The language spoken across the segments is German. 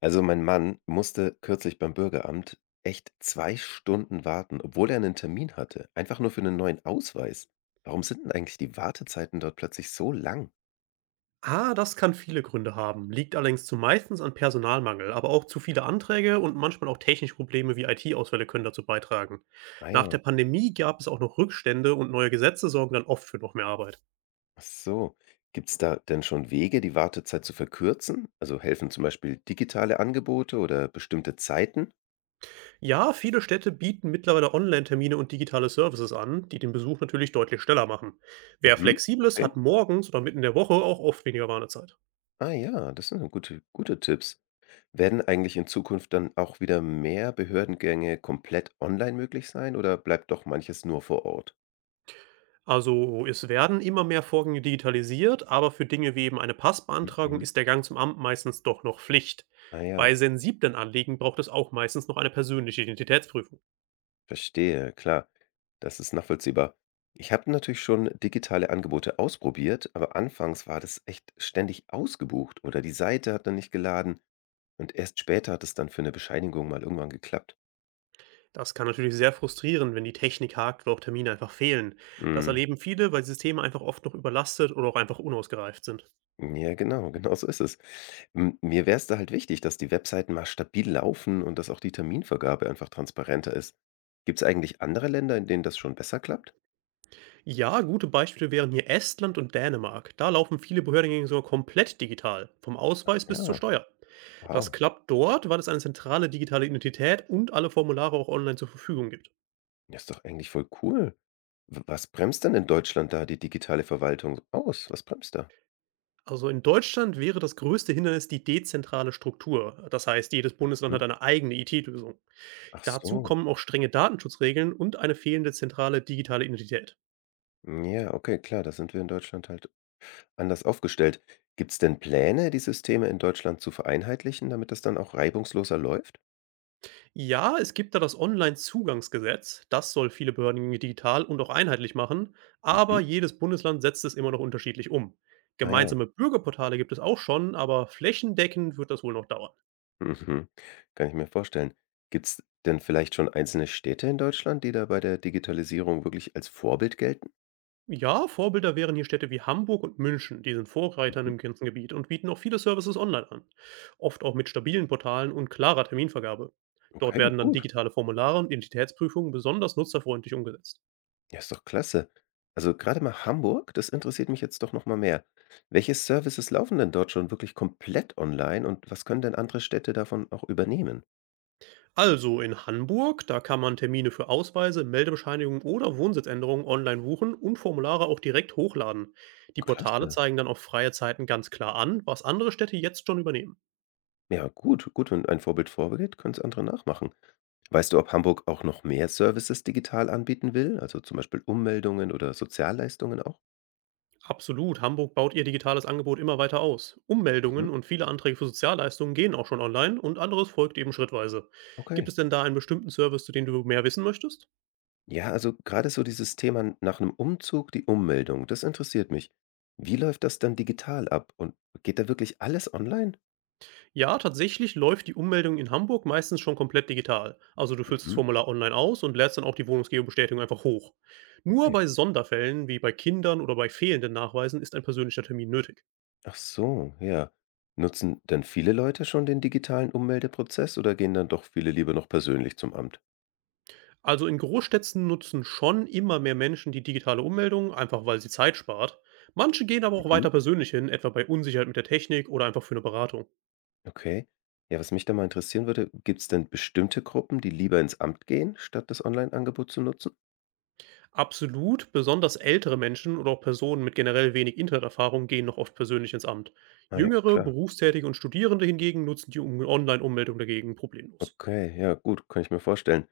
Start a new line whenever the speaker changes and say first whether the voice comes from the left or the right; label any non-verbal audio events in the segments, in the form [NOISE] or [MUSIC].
left: Also mein Mann musste kürzlich beim Bürgeramt echt zwei Stunden warten, obwohl er einen Termin hatte. Einfach nur für einen neuen Ausweis. Warum sind denn eigentlich die Wartezeiten dort plötzlich so lang?
right: Das kann viele Gründe haben, liegt allerdings zumeistens an Personalmangel, aber auch zu viele Anträge und manchmal auch technische Probleme wie IT-Ausfälle können dazu beitragen.
left: Ah
right: Nach
left: ja,
right: der Pandemie gab es auch noch Rückstände und neue Gesetze sorgen dann oft für noch mehr Arbeit.
left: ach so. Gibt es da denn schon Wege, die Wartezeit zu verkürzen? Also helfen zum Beispiel digitale Angebote oder bestimmte Zeiten?
right: Ja, viele Städte bieten mittlerweile Online-Termine und digitale Services an, die den Besuch natürlich deutlich schneller machen. Wer
left: Mhm,
right: flexibel ist, hat
left: okay.
right: morgens oder mitten in der Woche auch oft weniger Warnezeit.
left: Ah ja, das sind ja gute Tipps. Werden eigentlich in Zukunft dann auch wieder mehr Behördengänge komplett online möglich sein oder bleibt doch manches nur vor Ort?
right: Also, es werden immer mehr Vorgänge digitalisiert, aber für Dinge wie eben eine
left: Mhm.
right: Passbeantragung
left: Mhm.
right: ist der Gang zum Amt meistens doch noch Pflicht.
left: Ah ja,
right: Bei sensiblen Anliegen braucht es auch meistens noch eine persönliche Identitätsprüfung.
left: verstehe, klar. Das ist nachvollziehbar. Ich habe natürlich schon digitale Angebote ausprobiert, aber anfangs war das echt ständig ausgebucht oder die Seite hat dann nicht geladen und erst später hat es dann für eine Bescheinigung mal irgendwann geklappt.
right: Das kann natürlich sehr frustrieren, wenn die Technik hakt oder auch Termine einfach fehlen. Das
left: Mhm.
right: erleben viele, weil Systeme einfach oft noch überlastet oder auch einfach unausgereift sind.
left: Ja, genau so ist es. Hm, mir wäre es da halt wichtig, dass die Webseiten mal stabil laufen und dass auch die Terminvergabe einfach transparenter ist. Gibt es eigentlich andere Länder, in denen das schon besser klappt?
right: Ja, gute Beispiele wären hier Estland und Dänemark. Da laufen viele Behördengänge sogar komplett digital, vom Ausweis bis zur
left: Ja,
right: Steuer. Das
left: wow.
right: klappt dort, weil es eine zentrale digitale Identität und alle Formulare auch online zur Verfügung gibt.
left: Ja, ist doch eigentlich voll cool. W was bremst denn in Deutschland da die digitale Verwaltung aus? Was bremst da?
right: Also in Deutschland wäre das größte Hindernis die dezentrale Struktur. Das heißt, jedes Bundesland
left: Mhm.
right: hat eine eigene IT-Lösung.
left: Ach
right: Dazu
left: so.
right: kommen auch strenge Datenschutzregeln und eine fehlende zentrale digitale Identität.
left: Hm, ja, okay, klar, da sind wir in Deutschland halt anders aufgestellt. Gibt's denn Pläne, die Systeme in Deutschland zu vereinheitlichen, damit das dann auch reibungsloser läuft?
right: Ja, es gibt da das Online-Zugangsgesetz. Das soll viele Behörden digital und auch einheitlich machen,
left: Mhm.
right: aber jedes Bundesland setzt es immer noch unterschiedlich um.
left: Ah ja,
right: Gemeinsame Bürgerportale gibt es auch schon, aber flächendeckend wird das wohl noch dauern.
left: mhm. Kann ich mir vorstellen. Gibt's denn vielleicht schon einzelne Städte in Deutschland, die da bei der Digitalisierung wirklich als Vorbild gelten?
right: Ja, Vorbilder wären hier Städte wie Hamburg und München, die sind Vorreitern
left: Mhm.
right: im ganzen Gebiet und bieten auch viele Services online an, oft auch mit stabilen Portalen und klarer Terminvergabe. Dort
left: Okay,
right: werden dann
left: gut.
right: digitale Formulare und Identitätsprüfungen besonders nutzerfreundlich umgesetzt.
left: Ja, ist doch klasse. Also gerade mal Hamburg, das interessiert mich jetzt doch noch mal mehr. Welche Services laufen denn dort schon wirklich komplett online und was können denn andere Städte davon auch übernehmen?
right: Also in Hamburg, da kann man Termine für Ausweise, Meldebescheinigungen oder Wohnsitzänderungen online buchen und Formulare auch direkt hochladen.
left: Ja,
right: Die Portale
left: klasse.
right: zeigen dann auch freie Zeiten ganz klar an, was andere Städte jetzt schon übernehmen.
left: Ja, gut, wenn ein Vorbild vorgeht, können es andere nachmachen. Weißt du, ob Hamburg auch noch mehr Services digital anbieten will? Also zum Beispiel Ummeldungen oder Sozialleistungen auch?
right: Absolut, Hamburg baut ihr digitales Angebot immer weiter aus.
left: Mhm.
right: Ummeldungen und viele Anträge für Sozialleistungen gehen auch schon online und anderes folgt eben schrittweise. Gibt
left: Okay.
right: es denn da einen bestimmten Service, zu dem du mehr wissen möchtest?
left: Ja, also gerade so dieses Thema nach einem Umzug, die Ummeldung, das interessiert mich. Wie läuft das dann digital ab? Und geht da wirklich alles online?
right: Ja, tatsächlich läuft die Ummeldung in Hamburg meistens schon komplett digital. Also du füllst das
left: Mhm.
right: Formular online aus und lädst dann auch die Wohnungsgeobestätigung einfach hoch. Nur
left: Okay.
right: bei Sonderfällen wie bei Kindern oder bei fehlenden Nachweisen ist ein persönlicher Termin nötig.
left: Ach so, ja. Nutzen denn viele Leute schon den digitalen Ummeldeprozess oder gehen dann doch viele lieber noch persönlich zum Amt?
right: Also in Großstädten nutzen schon immer mehr Menschen die digitale Ummeldung, einfach weil sie Zeit spart. Manche gehen aber auch
left: Mhm.
right: weiter persönlich hin, etwa bei Unsicherheit mit der Technik oder einfach für eine Beratung.
left: Okay. Ja, was mich da mal interessieren würde, gibt es denn bestimmte Gruppen, die lieber ins Amt gehen, statt das Online-Angebot zu nutzen?
right: Absolut, besonders ältere Menschen oder auch Personen mit generell wenig Interneterfahrung gehen noch oft persönlich ins Amt.
left: Ah ja,
right: Jüngere,
left: klar.
right: Berufstätige und Studierende hingegen nutzen die Online-Ummeldung dagegen problemlos.
left: Okay, ja, gut, kann ich mir vorstellen.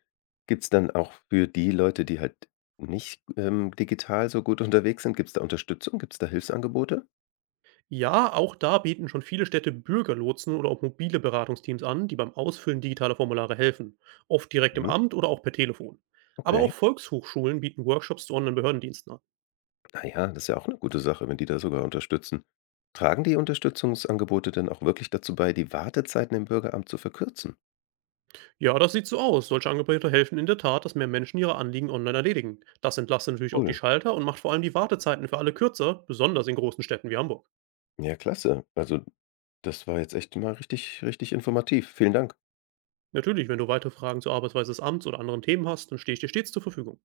left: Gibt es dann auch für die Leute, die halt nicht digital so gut [LAUGHS] unterwegs sind, gibt es da Unterstützung? Gibt es da Hilfsangebote?
right: Ja, auch da bieten schon viele Städte Bürgerlotsen oder auch mobile Beratungsteams an, die beim Ausfüllen digitaler Formulare helfen, oft direkt im
left: Mhm.
right: Amt oder auch per Telefon. Aber auch
left: Okay.
right: Volkshochschulen bieten Workshops zu Online-Behördendiensten an.
left: Na ja, das ist ja auch eine gute Sache, wenn die da sogar unterstützen. Tragen die Unterstützungsangebote denn auch wirklich dazu bei, die Wartezeiten im Bürgeramt zu verkürzen?
right: Ja, das sieht so aus. Solche Angebote helfen in der Tat, dass mehr Menschen ihre Anliegen online erledigen. Das entlastet natürlich auch die
left: Cool.
right: Schalter und macht vor allem die Wartezeiten für alle kürzer, besonders in großen Städten wie Hamburg.
left: Ja, klasse. Also, das war jetzt echt mal richtig informativ. Vielen Dank.
right: Natürlich, wenn du weitere Fragen zur Arbeitsweise des Amts oder anderen Themen hast, dann stehe ich dir stets zur Verfügung.